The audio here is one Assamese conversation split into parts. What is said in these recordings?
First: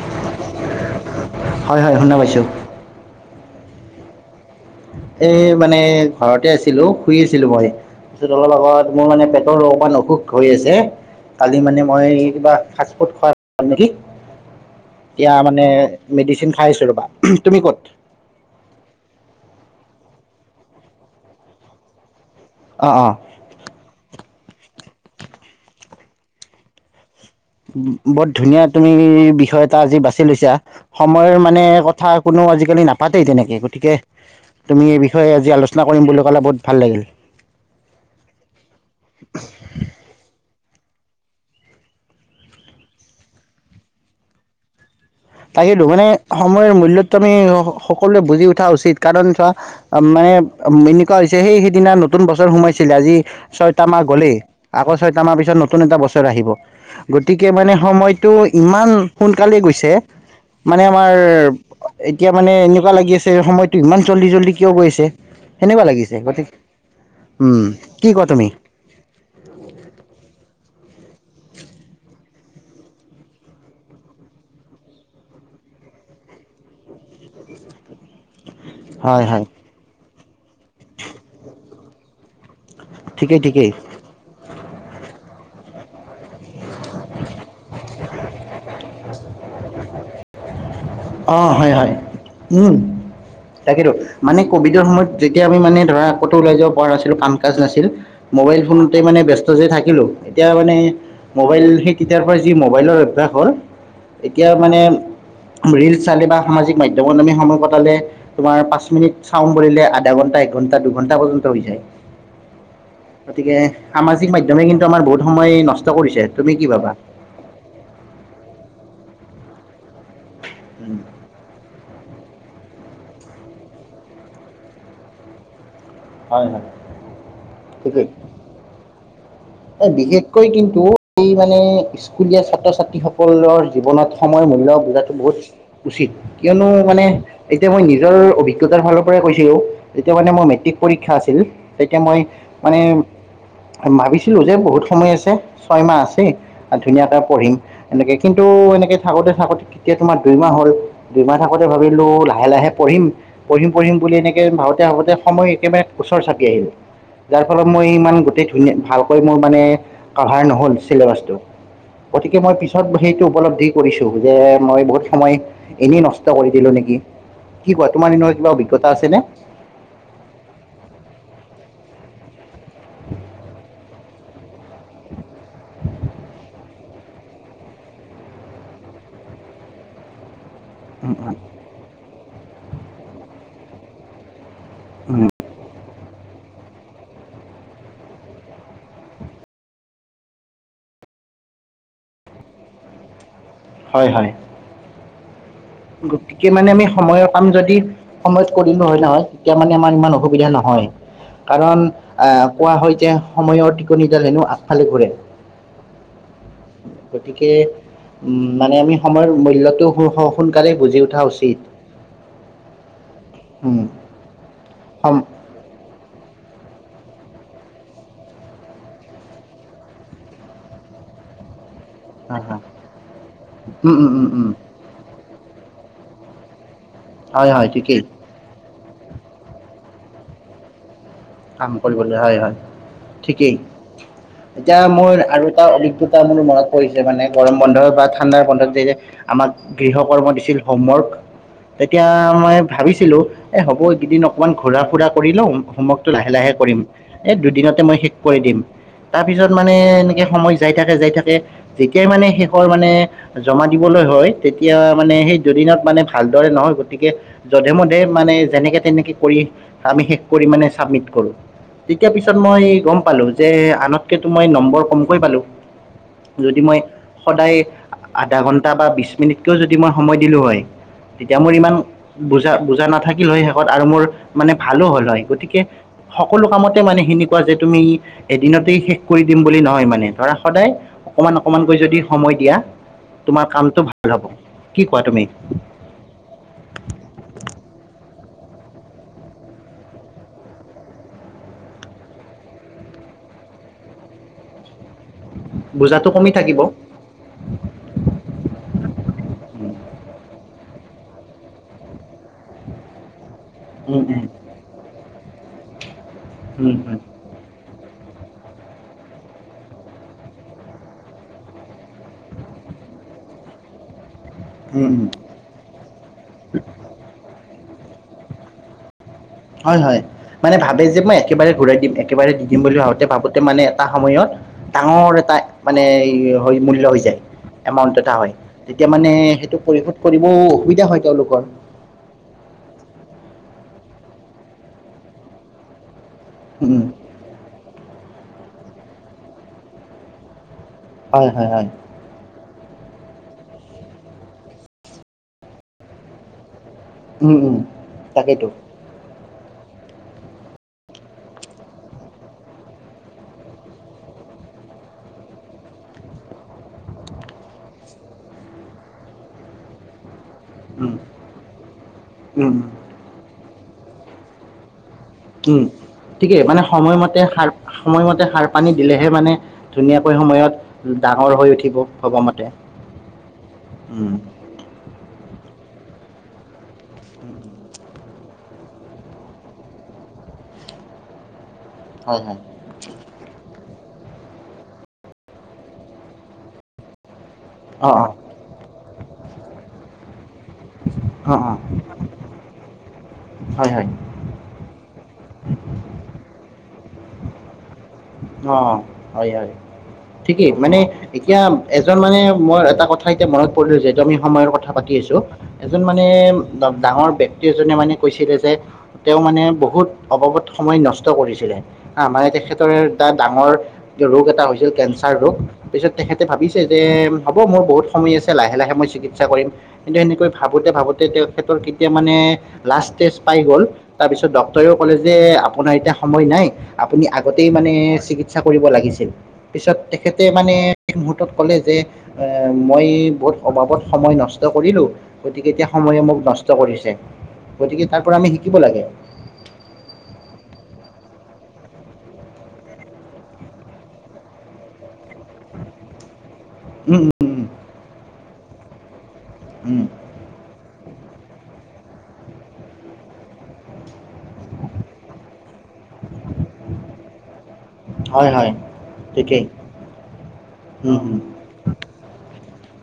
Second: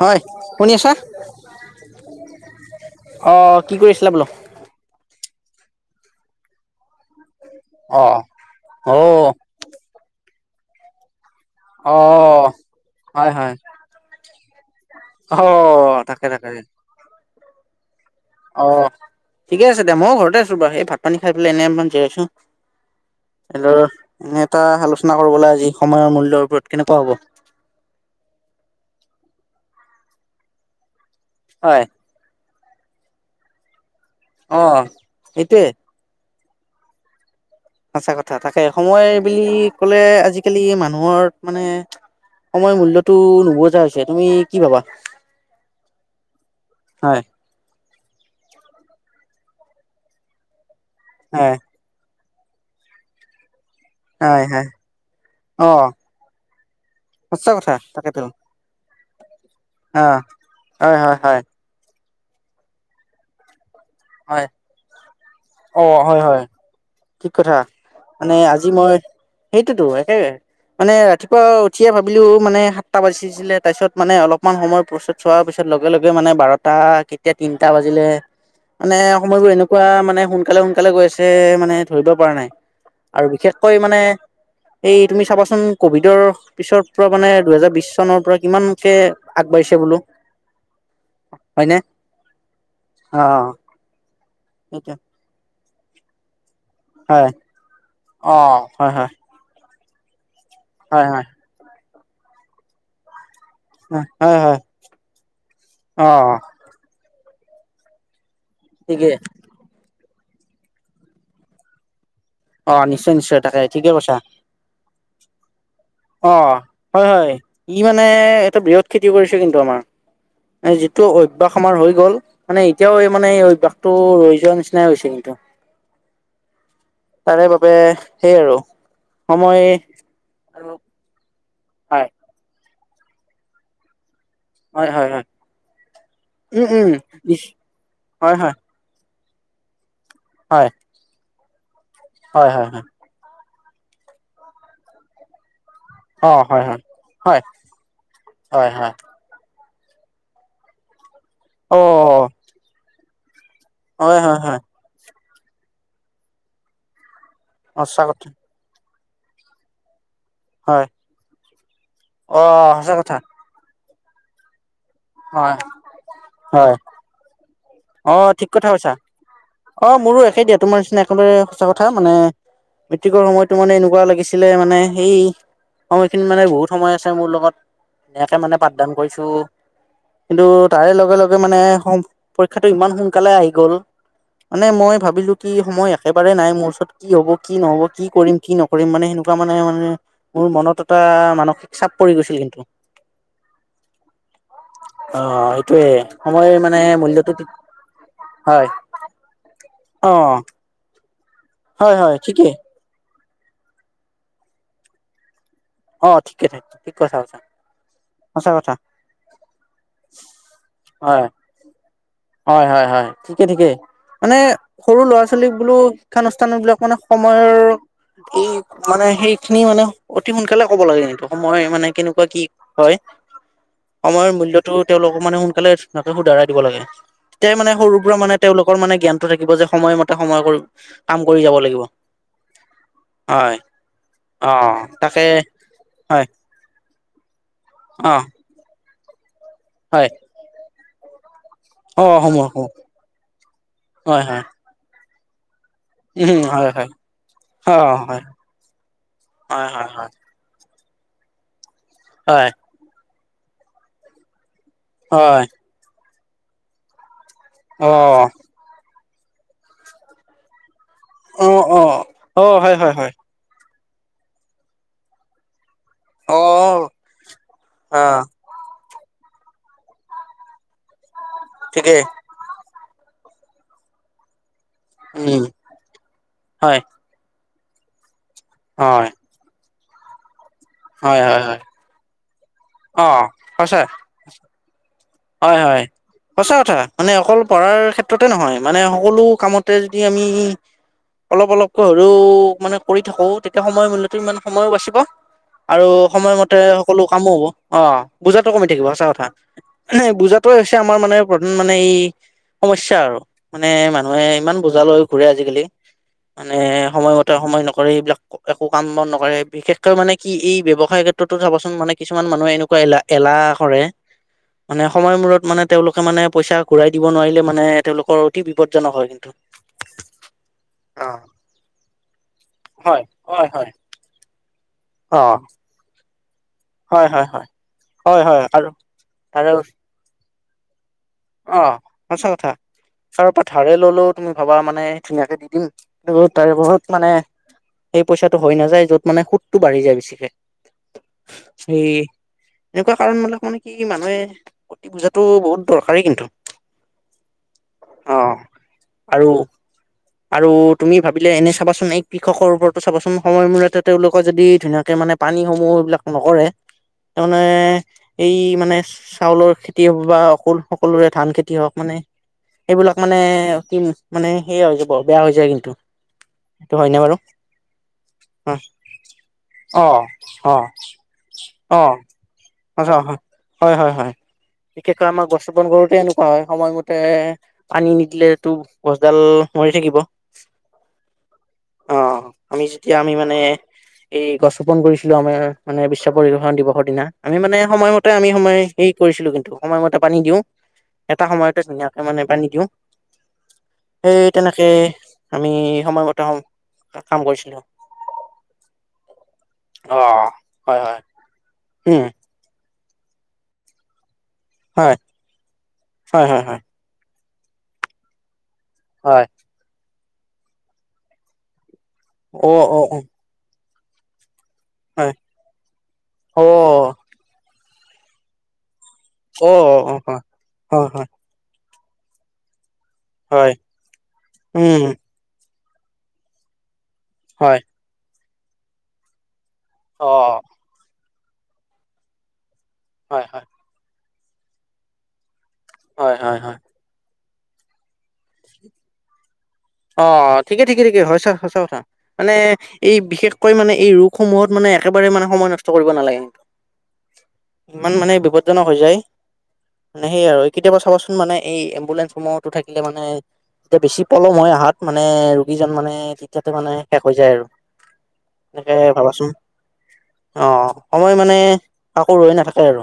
হয় শুনি আছে? হয় হয় শুনা পাইছোঁ অ' কি কৰি আছিলা বোলো? এই মানে ঘৰতে আছিলোঁ শুই আছিলো মই অ তাৰপিছত অলপ অ আগত মোৰ মানে পেট পেটৰ অকন অসুখ হৈ আছে। কালি মানে অ মই কিবা ফাষ্ট ফুড হয় হয় খোৱা [unintelligible] নেকি। এতিয়া অ মানে তাকে তাকে মেডিচিন খাই আছোঁ ৰ'বা, তুমি ক'ত? অ' ঠিকে আছে দিয়া ময়ো ঘৰতে আছোঁ বাৰু এই ভাত পানী খাই পেলাই এনে অকমান জিৰাইছোঁ। অ' অ'। হেল্ল' এনে এটা আলোচনা কৰোঁ বলা আজি সময়ৰ মূল্যৰ ওপৰত কেনেকুৱা হ'ব। বৰ ধুনীয়া তুমি বিষয় এটা আজি বাছি লৈছা সময়ৰ মানে হয় কথা কোনো আজিকালি নাপাতেই তেনেকে গতিকে অ তুমি এই বিষয়ে আজি সেইটোয়ে আলোচনা কৰিম বুলি ক'লে বহুত ভাল লাগিল। সঁচা কথা তাকে সময় বুলি ক'লে আজিকালি মানুহৰ মানে সময় মূল্যটো নুবুজা হৈছে তুমি কি ভাবা? তাকেটো মানে সময়ৰ মূল্যটো হয় আমি সকলোৱে বুজি উঠা উচিত কাৰণ চোৱা মানে এনেকুৱা হৈছে হয় সেই সেইদিনা ন নতুন বছৰ সোমাইছিল আজি ছয়টা মাহ গ'লেই হয় হয় আকৌ ছয়টা মাহ পিছত অ নতুন এটা বছৰ আহিব। গতিকে সঁচা মানে কথা তাকেতো সময়টো ইমান সোনকালে গৈছে অ মানে হয় আমাৰ হয় হয় এতিয়া মানে এনেকুৱা লাগি আছে সময়টো ইমান জল্দি হয় জল্দি কিয় গৈ আছে অ সেনেকুৱা হয় লাগিছে হয় গতিকে ঠিক কথা উম, কি কোৱা মানে তুমি আজি মই সেইটো একে মানে ৰাতিপুৱা উঠিয়ে ভাবিলোঁ মানে সাতটা বাজিছিলে তাৰপিছত মানে অলপমান সময়ত পি চোৱাৰ পিছত লগে লগে মানে বাৰটা কেতিয়া তিনিটা বাজিলে মানে হয় হয় সময়বোৰ এনেকুৱা মানে সোনকালে সোনকালে গৈ আছে মানে ধৰিব পৰা নাই। আৰু ঠিকেই ঠিকেই বিশেষকৈ মানে এই তুমি চাবাচোন কভিডৰ পিছৰ পৰা মানে দুহেজাৰ বিশ চনৰ পৰা কিমানকে আগবাঢ়িছে বোলো। অ', হয়, হয়নে হয়, উম, অ তাকেইেতো মানে হয় কভিডৰ সময়ত যেতিয়া আমি মানে ধৰা আগতে ওলাই যাব পৰা নাছিলো, হয় কাম-কাজ নাছিল অ মোবাইল হয় ফোনতে হয় মানে ব্যস্ত যে থাকিলো, এতিয়া মানে হয় হয় মোবাইল সেই তেতিয়াৰ পৰা যি মোবাইলৰ অভ্যাস হ'ল। হয় হয় এতিয়া হয় মানে ৰিলচ অ চালে সামাজিক মাধ্যমত আমি সময় কটালে তোমাৰ পাঁচ ঠিকেই মিনিট চাও বুলিলে আধা ঘন্টা এক ঘন্টা দুঘন্টা পৰ্যন্ত হৈ যায় অ নিশ্চয় নিশ্চয় গতিকে, তাকে ঠিকে কৈছা সামাজিক মাধ্যম মে কিন্তু আমাৰ বহুত সময় নষ্ট কৰিছে, অ তুমি কি ভাবা? হয় হয় ই মানে এটো বৃহৎ ক্ষতি কৰিছে কিন্তু আমাৰ, যিটো অভ্যাস আমাৰ হৈ গ'ল, মানে এতিয়াও এই মানে এই অভ্যাসটো ৰৈ যোৱা নিচিনাই হৈছে কিন্তু। হয় হয় তাৰে বাবে ঠিকেই সেই আৰু সময় এ বিশেষকৈ আৰু কিন্তু এই মানে হয় স্কুলীয়া ছাত্ৰ-ছাত্ৰী সকলৰ জীৱনত সময়ৰ মূল্য় হয় হয় বুজাটো হয় বহুত উচিত, উম কিয়নো উম মানে নিশ এতিয়া মই নিজৰ হয় হয় অভিজ্ঞতাৰ ফালৰ পৰাই কৈছো, যেতিয়া মানে মোৰ হয় মেট্ৰিক পৰীক্ষা আছিল, তেতিয়া মই হয় হয় মানে হয় ভাবিছিলো যে বহুত সময় আছে ছয় মাহ আছে। অ হয় হয় ধুনীয়াকে হয় পঢ়িম, এনেকে কিন্তু হয় হয় এনেকে থাকোতে থাকতে কেতিয়া তোমাৰ দুইমাহ হ'ল। দুইমাহ থাকোতে অ ভাবিলো লাহে লাহে পঢ়িম, পঢ়িম পঢ়িম বুলি হয় হয় এনেকে হয় ভাব তে ভাবোতে সময় একেবাৰে ওচৰ চাপি আহিল, যাৰ ফলত মই সঁচা ইমান কথা গোটেই ধুনীয়া ভাল কৈ মানে কাভাৰ নহ'ল হয় চিলেবাছটো, গতিকে অ মই পিছত সঁচা কথা সেইটো উপলব্ধি কৰিছো যে মই বহুত সময় হয় এনেই নষ্ট কৰি দিলো হয় নেকি। কি কোৱা অ তোমাৰ দিনৰ ঠিক কিবা কথা কৈছা অভিজ্ঞতা আছে নে? অ', মোৰো একে দিয়া তোমাৰ নিচিনা একেবাৰে সঁচা কথা, মানে মেট্ৰিকৰ সময়তো মানে এনেকুৱা লাগিছিলে, মানে সেই সময়খিনিত মানে বহুত সময় আছে মোৰ লগত, ধুনিয়াকে মানে পাঠদান কৰিছো। কিন্তু তাৰে লগে লগে মানে, পৰীক্ষাটো ইমান সোনকালে আহি গ'ল। মানে মই ভাবিলো কি সময় একেবাৰে নাই মোৰ ওচৰত, কি হ'ব কি নহ'ব কি কৰিম কি নক ৰিম মানে সেনেকুৱা মানে মানে মোৰ মনত এটা মানসিক চাপ পৰি গৈছিল কিন্তু। [inaudible] হয়, হয়। অ', সেইটোয়ে গতিকে সময় মানে আমি মূল্য সময়ৰ কাম যদি সময়ত কৰিলো হয় নহয়, তেতিয়া আমাৰ অ ইমান অসুবিধা নহয়। কাৰণ হয় হয় আহ, ঠিকেই কোৱা হয় যে সময়ৰ টিকনিডাল হেনো আগফালে ঘূৰে। অ ঠিকে ঠিক কথা কৈছা গতিকে উম, সঁচা কথা মানে আমি সময়ৰ মূল্যটো সু স সোনকালে বুজি উঠা হয় উচিত। হয়, হয়, হয়, ঠিকে ঠিকে উম মানে সৰু সম ল'ৰা-ছোৱালীক বোলো শিক্ষানুষ্ঠান বিলাক মানে সময়ৰ মানে সেইখিনি মানে অতি সোনকালে হ'ব লাগে কিন্তু, সময় মানে কেনেকুৱা কি হয়, উম উম উম সময়ৰ উম মূল্যটো তেওঁলোকক মানে সোনকালে ধুনীয়াকে শুধৰাই দিব লাগে, হয় তেতিয়াহে হয় মানে সৰুৰ ঠিকেই পৰা মানে তেওঁলোকৰ মানে জ্ঞানটো থাকিব যে সময়মতে সময় কৰি যাব কাম লাগিব কৰিবলৈ হয়, হয়, ঠিকেই হয় অ এতিয়া মোৰ তাকে আৰু টা অভিজ্ঞতা হয় মোৰ মনত পৰিছে মানে গৰম বন্ধ বা অ ঠাণ্ডাৰ বন্ধত যে আমাক হয় গৃহকৰ্ম দিছিল হোমৱৰ্ক। অ তেতিয়া সমূহ মই সমূহ ভাবিছিলো এ, হ'ব এইকেইদিন হয় হয় অকমান ঘুৰা-ফুৰা কৰি লও, হোমৱৰ্ক টো লাহে উম লাহে হয় কৰিম হয় এই অ দুদিনতে মই শেষ হয় কৰি দিম তাৰ পিছত হয় মানে হয় হয় এনেকে সময় যাই থাকে যাই থাকে যেতিয়াই মানে হয় শেষৰ মানে জমা দিবলৈ হয় তেতিয়া মানে সেই হয় দুদিনত মানে ভালদৰে নহয় গতিকে যধে মধে অ মানে যেনেকে তেনেকে কৰি আমি শেষ কৰি মানে চাবমিট অ অ তেতিয়া পিছত অ মই হয় হয় গম হয় পালো যে আনতকেটো মই নম্বৰ কমকে পালো অ যদি মই সদায় অ আধা ঘন্টা বা বিশ মিনিটকৈও যদি মই সময় দিলোঁ হয় তেতিয়া মোৰ ইমান ঠিকেই বুজা বুজা নাথাকিল শেষত আৰু মোৰ মানে ভালো হ'ল হয় উম গতিকে সকলো হয় কামতে মানে সেনেকুৱা যে তুমি এদিনতেই শেষ হয় কৰি দিম বুলি নহয় মানে ধৰা সদায় হয় অকমান হয় হয় অকমানকৈ যদি সময় দিয়া অ তোমাৰ সঁচা কামটো ভাল হব। কি কোৱা তুমি? হয় হয়। সঁচা কথা মানে অকল পঢ়াৰ ক্ষেত্ৰতে নহয় মানে সকলো কামতে যদি আমি অলপ অলপকৈ হলেও মানে কৰি থাকো তেতিয়া সময় মূল্যতো ইমান সময়ো বাচিব। আৰু বোজাটো কমি থাকিব সময়মতে সকলো কামো হব, অ বুজাটো কমি থাকিব সঁচা কথা। উম, বুজাতোৱে হৈছে আমাৰ মানে প্ৰধান মানে এই সমস্যা আৰু। মানে উম, উম, মানুহে ইমান বোজাল লৈ ঘুৰে আজিকালি মানে উম, উম, সময়মতে সময় নকৰে এইবিলাক একো কাম বন নকৰে বিশেষকৈ মানে কি এই ব্যৱসায় ক্ষেত্ৰতো চাবচোন মানে কিছুমান মানুহে এনেকুৱা এলা এলাহ কৰে। মানে উম, উম। সময় মূৰত মানে তেওঁলোকে মানে পইচা ঘূৰাই দিব নোৱাৰিলে মানে তেওঁলোকৰ অতি বিপদজনক হয়। হয় হয় মানে ভাবে যে মই একেবাৰে ঘূৰাই দিম একেবাৰে দি দিম বুলি হয় ভাবোতে ভাবোতে হয় মানে হয় এটা সময়ত ডাঙৰ অ এটা মানে হয় মূল্য হৈ যায় হয় হয় এমাউন্ট এটা হয় তেতিয়া মানে তাৰে সেতো পৰিসুত কৰিব অসুবিধা হয় তেওঁলোকৰ। অ সঁচা কথা তাৰ পৰা ধাৰে ললেও তুমি ভবা মানে ধুনীয়াকে দি দিম তাৰে উম বহুত মানে সেই পইচাটো হৈ নাযায় য'ত মানে সুতটো বাঢ়ি যায় বেছিকে। হয় হয় হয় সেই এনেকুৱা কাৰণ মনে কি কি মানুহে বুজাটো বহুত দৰকাৰি কিন্তু। উম উম অ', তাকেইতো। আৰু আৰু তুমি ভাবিলে এনে চাবাচোন এই কৃষকৰ ওপৰতো চাবাচোন সময় মূৰতে তেওঁলোকক যদি ধুনীয়াকে মানে পানীসমূহ সেইবিলাক নকৰে তাৰমানে এই মানে চাউলৰ খেতি বা অকল উম সকলোৰে ধান খেতি হওক মানে, উম উম সেইবিলাক মানে কি মানে সেয় হয় আৰু বৰ বেয়া হৈ যায় উম। কিন্তু। ঠিকেই মানে, সেইটো হয়নে বাৰু সময়মতে সাৰ সময়মতে সাৰ অ', পানী দিলেহে মানে অ', ধুনীয়াকৈ সময়ত অ', ডাঙৰ হৈ উঠিব ভবা মতে। অ' হয় হয় হয় উম বিশেষকৈ আমাক বছুপণ কৰোতে এনেকুৱা হয় সময়মতে পানী নিদিলে তো গছডাল মৰি থাকিব। অ' হয়, হয় আমি যেতিয়া আমি মানে এই গছ ৰোপণ কৰিছিলো আমাৰ মানে বিশ্ব পৰিবেশৰ দিৱসৰ দিনা আমি মানে অ অ সময়মতে আমি সময় হেৰি কৰিছিলো কিন্তু, সময়মতে পানী দিওঁ এটা অ অ সময়তে ধুনীয়াকে মানে পানী দিওঁ। হয়, হয়। সেই তেনেকে আমি সময়মতে সম, কাম কৰিছিলো। অ হয় হয় অ ঠিকেই মানে হয় হয় এতিয়া এজন উম মানে মোৰ এটা কথা কথা এতিয়া মনত পৰিলো যিহেতু আমি সময়ৰ কথা হয় পাতিছোঁ। এজন মানে হয় হয় হয় ডাঙৰ ব্যক্তি এজনে মানে কৈছিলে যে তেওঁ হয় মানে বহুত অবাবত সময় নষ্ট কৰিছিলে। আমাৰ অ তেখেতৰে অ অ এটা ডাঙৰ ৰোগ এটা হৈছিল হয় কেঞ্চাৰ ৰোগ। পিছত তেখেতে অ ভাবিছে যে, হ'ব মোৰ বহুত সময় আছে। লাহে লাহে মই চিকি চিকিৎসা কৰিম। অ অ কিন্তু হয় সেনেকৈ ভাবোতে হয় ভাবোতে হয় তেখেতৰ কেতিয়া মানে লাষ্ট ষ্টেজ পাই হয় গ'ল। তাৰপিছত ডাক্টৰেও উম ক'লে যে, আপোনাৰ এতিয়া সময় নাই আপুনি আগতেই হয় মানে চিকিৎসা কৰিব লাগিছিল। পিছত অ তেখেতে মানে শেষ মুহূুৰ্তত ক'লে যে, এ মই হয় বহুত হয় অবাৱত সময় নষ্ট কৰিলোঁ। গতিকে এতিয়া সময়ে হয় মোক হয় নষ্ট হয় কৰিছে। গতিকে তাৰ পৰা আমি শিকিব লাগে। অ ঠিকে-ঠিকে-ঠিকে হয় চা সঁচা কথা। মানে এই বিশেষকৈ মানে এই ৰোগসমূহত মানে একেবাৰে মানে সময় নষ্ট কৰিব নালাগে। উম উম ইমান মানে বিপদজনক হৈ যায় উম। মানে সেই আৰু। কেতিয়াবা চাবাচোন মানে এই এম্বুলেন্ঞ্চ সমূহতো থাকিলে মানে বেছি পলম হয় হাত মানে, ৰোগীজন মানে, থিতাতে মানে শেষ হৈ যায় আৰু। হয় হয়। এনেকে ভাবাচোন ঠিকেই। অ উম সময় উম মানে কাকো আকৌ ৰৈ নাথাকে আৰু।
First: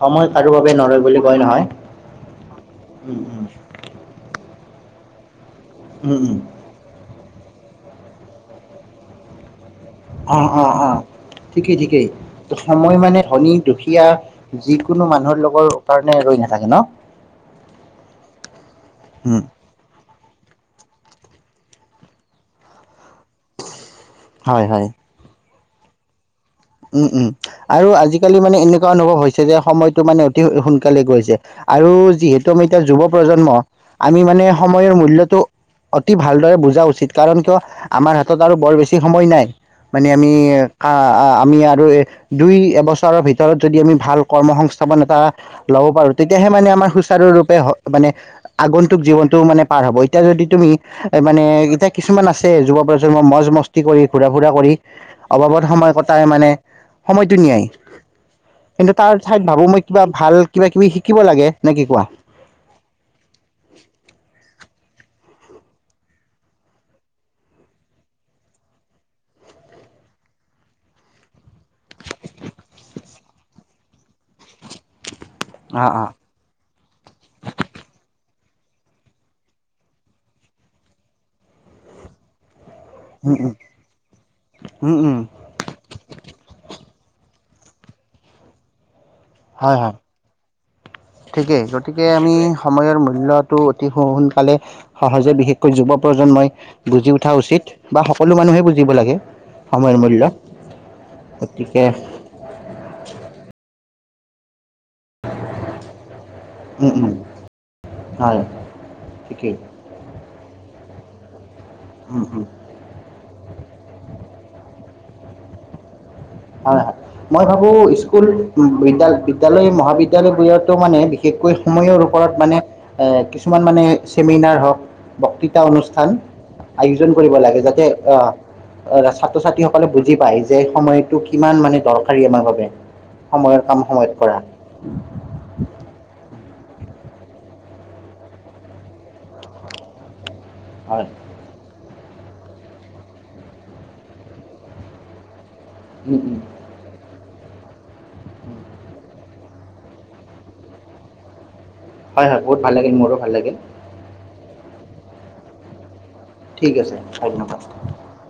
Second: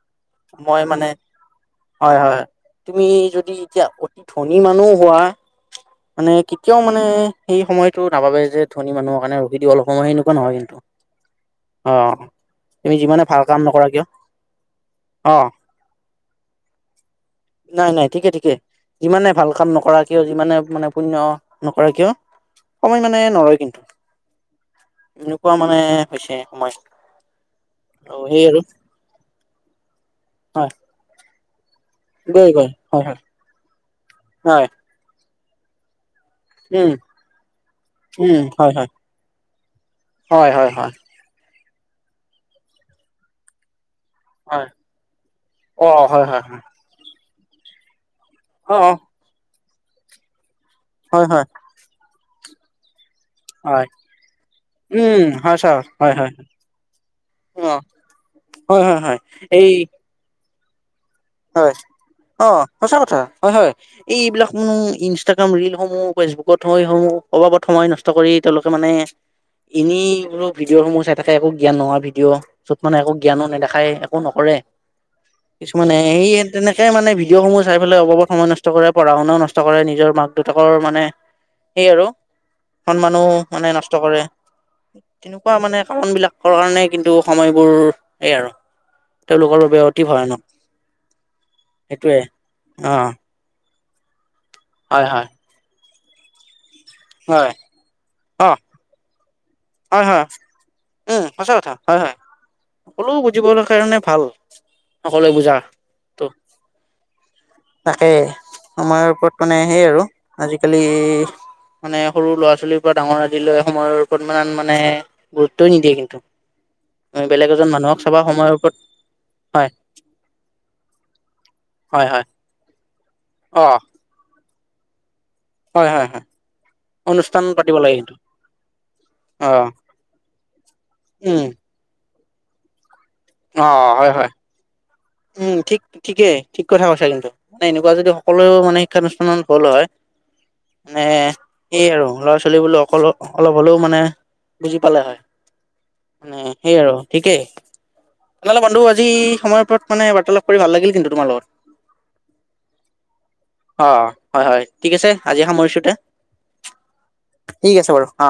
সময় কাৰো বাবে মই নৰয় মানে, বুলি কয় নহয় হয়-হয়-হয়। তুমি উম উম যদি এতিয়া, অতি ধনী মানুহ হোৱা উম মানে উম কেতিয়াও মানে, সেই সময়তটো নাভাবে যে ধনী মানুহৰ কাৰণে ৰখি দিবলে সময় সেনেকুৱা অ নহয় অ কিন্তু। অ ঠিকেই অ ঠিকেই। তুমি সময় মানে যিমানে ভাল ধনী, কাম নকৰা কিয় দুখীয়া যিকোনো অ মানুহৰ লগৰ কাৰণে ৰৈ নাথাকে ন। নাই নাই। ঠিকেই ঠিকেই। যিমানে উম ভাল কাম নকৰা কিয়, যিমানে মানে পুণ্য নকৰে কিয়, সময় মানে নৰয় কিন্তু। হয়, হয়। এনেকুৱা মানে হৈছে। সময় উম, উম। আৰু ত' আজিকালি সেই মানে আৰু এনেকুৱা অনুভৱ হৈছে যে, সময়তটো মানে অতি হয় সোনকালে গৈছে। আৰু গৈ যিহেতু আমি গৈ এতিয়া হয় যুৱ হয় প্ৰজন্ম, আমি মানে হয় সময়ৰ মূল্যটো অতি ভালদৰে বুজা উম উচিত কাৰণ কিয়, আমাৰ হাতত উম আৰু বৰ হয় হয় বেছি সময় নাই। মানে আমি হয় হয় হয় কা আ আমি আৰু এ দুই এবছৰৰ ভিতৰত যদি আমি ভাল কৰ্ম হয় সংস্থাপন এটা ল'ব অ পাৰোঁ হয় হয় তেতিয়াহে হয় মানে সুচাৰু ৰূপে হ মানে অ অ আগন্তুক জীৱনতটো মানে পাৰ হ'ব। এতিয়া যদি তুমি এ হয় মানে, হয় এতিয়া কিছুমান আছে যুৱ প্ৰজন্মৰ মজ মস্তি হয় কৰি, ঘূৰা ফুৰা কৰি, উম হয় অবাবত ছাৰ সময় কত হয় তাৰ হয় মানে, সময়টো অ নিয়াই। হয় কিন্তু হয় তাৰ হয় ঠাইত ভাবো এই মই কিবা ভাল কিবা কিবি শিকিব লাগে, নে কি কোৱা? অহ সঁচা কথা হয় হয়। এইবিলাক নোহ ইনষ্টাগ্ৰাম ৰিলসমূহ ফেচবুকত সময়সমূহ অবাবত সময় নষ্ট কৰি তেওঁলোকে মানে এনেই বুলো ভিডিঅ'সমূহ চাই থাকে একো জ্ঞান নোহোৱা ভিডিঅ', য'ত মানে একো জ্ঞানো নেদেখায় একো নকৰে, অ কিছুমানে অ সেই তেনেকে মানে ভিডিঅ' সমূহ চাই পেলাই অবাবত সময় নষ্ট কৰে, পঢ়া শুনাও নষ্ট কৰে, নিজৰ মাক-দেউতাকৰ মানে সেই আৰু সন্মানো উম উম মানে নষ্ট কৰে। উম উম তেনে কুৱা মানে কাৰণবিলাকৰ কাৰণে কিন্তু সময়বোৰ এই আৰু তেওঁলোকৰ হয় বাবে হয় অতি ভয়ানক। ঠিকেই, গতিকে সেইটোৱে আমি অ সময়ৰ মূল্যটো অতি সোনকালে হয় হয় সহজে বিশেষকৈ যুৱ প্ৰজন্মই বুজি উঠা হয় উচিত বা সকলো অ মানুহেই বুজ জিব লাগে সময়ৰ হয় মূল্য হয় উম সঁচা কথা গতিকে হয় হয় সকলো বুজিবৰ কাৰণে ভাল সকলোৱে বুজা তো উম উম তাকে হয় সময়ৰ ওপৰত ঠিকেই মানে সেই আৰু আজিকালি মানে উম সৰু উম। ল'ৰা ছোৱালীৰ পৰা ডাঙৰ আদিলৈ সময়ৰ ওপৰত ইমান মানে গুৰুত্বই নিদিয়ে কিন্তু অ' মই বেলেগ ভাবো এজন মানুহক চাবা স্কুল সময়ৰ ওপৰত বিদ্যা হয় বিদ্যালয় মহাবিদ্যালয়বোৰতো মানে বিশেষকৈ সময়ৰ হয় হয় ওপৰত মানে এ কিছুমান অ মানে চেমিনাৰ হওক বক্তৃ তাৰ হয় হয় অনুষ্ঠান হয় আয়োজন কৰিব অনুষ্ঠান লাগে পাতিব যাতে কিন্তু অ ছাত্ৰ অ ছাত্ৰীসকলে বুজি পায় যে সময় উম কিমান মানে দৰকাৰী আমাৰ বাবে সময়ৰ কাম অ' হয় সময়ত হয় কৰা উম থিক থিকেই থিক কথা কৈছা কিন্তু মানে এনেকুৱা যদি সকলো মানে শিক্ষানুষ্ঠানত হ'ল হয় মানে হয় এই আৰু ল'ৰা ছোৱালী বোৰে অকল অলপ হ'লেও মানে বুজি পালে হয় উম মানে উম সেই আৰু থিকেই নহ'লে বন্ধু আজি সময়ৰ ওপৰত মানে বাৰ্তালাপ কৰি ভাল লাগিল কিন্তু তোমাৰ লগত হয় হয় বহুত ভাল লাগিল মোৰো ভাল লাগিল অ' হয় হয় থিক আছে আজি সামৰিছোঁ তে থিক আছে ধন্যবাদ অ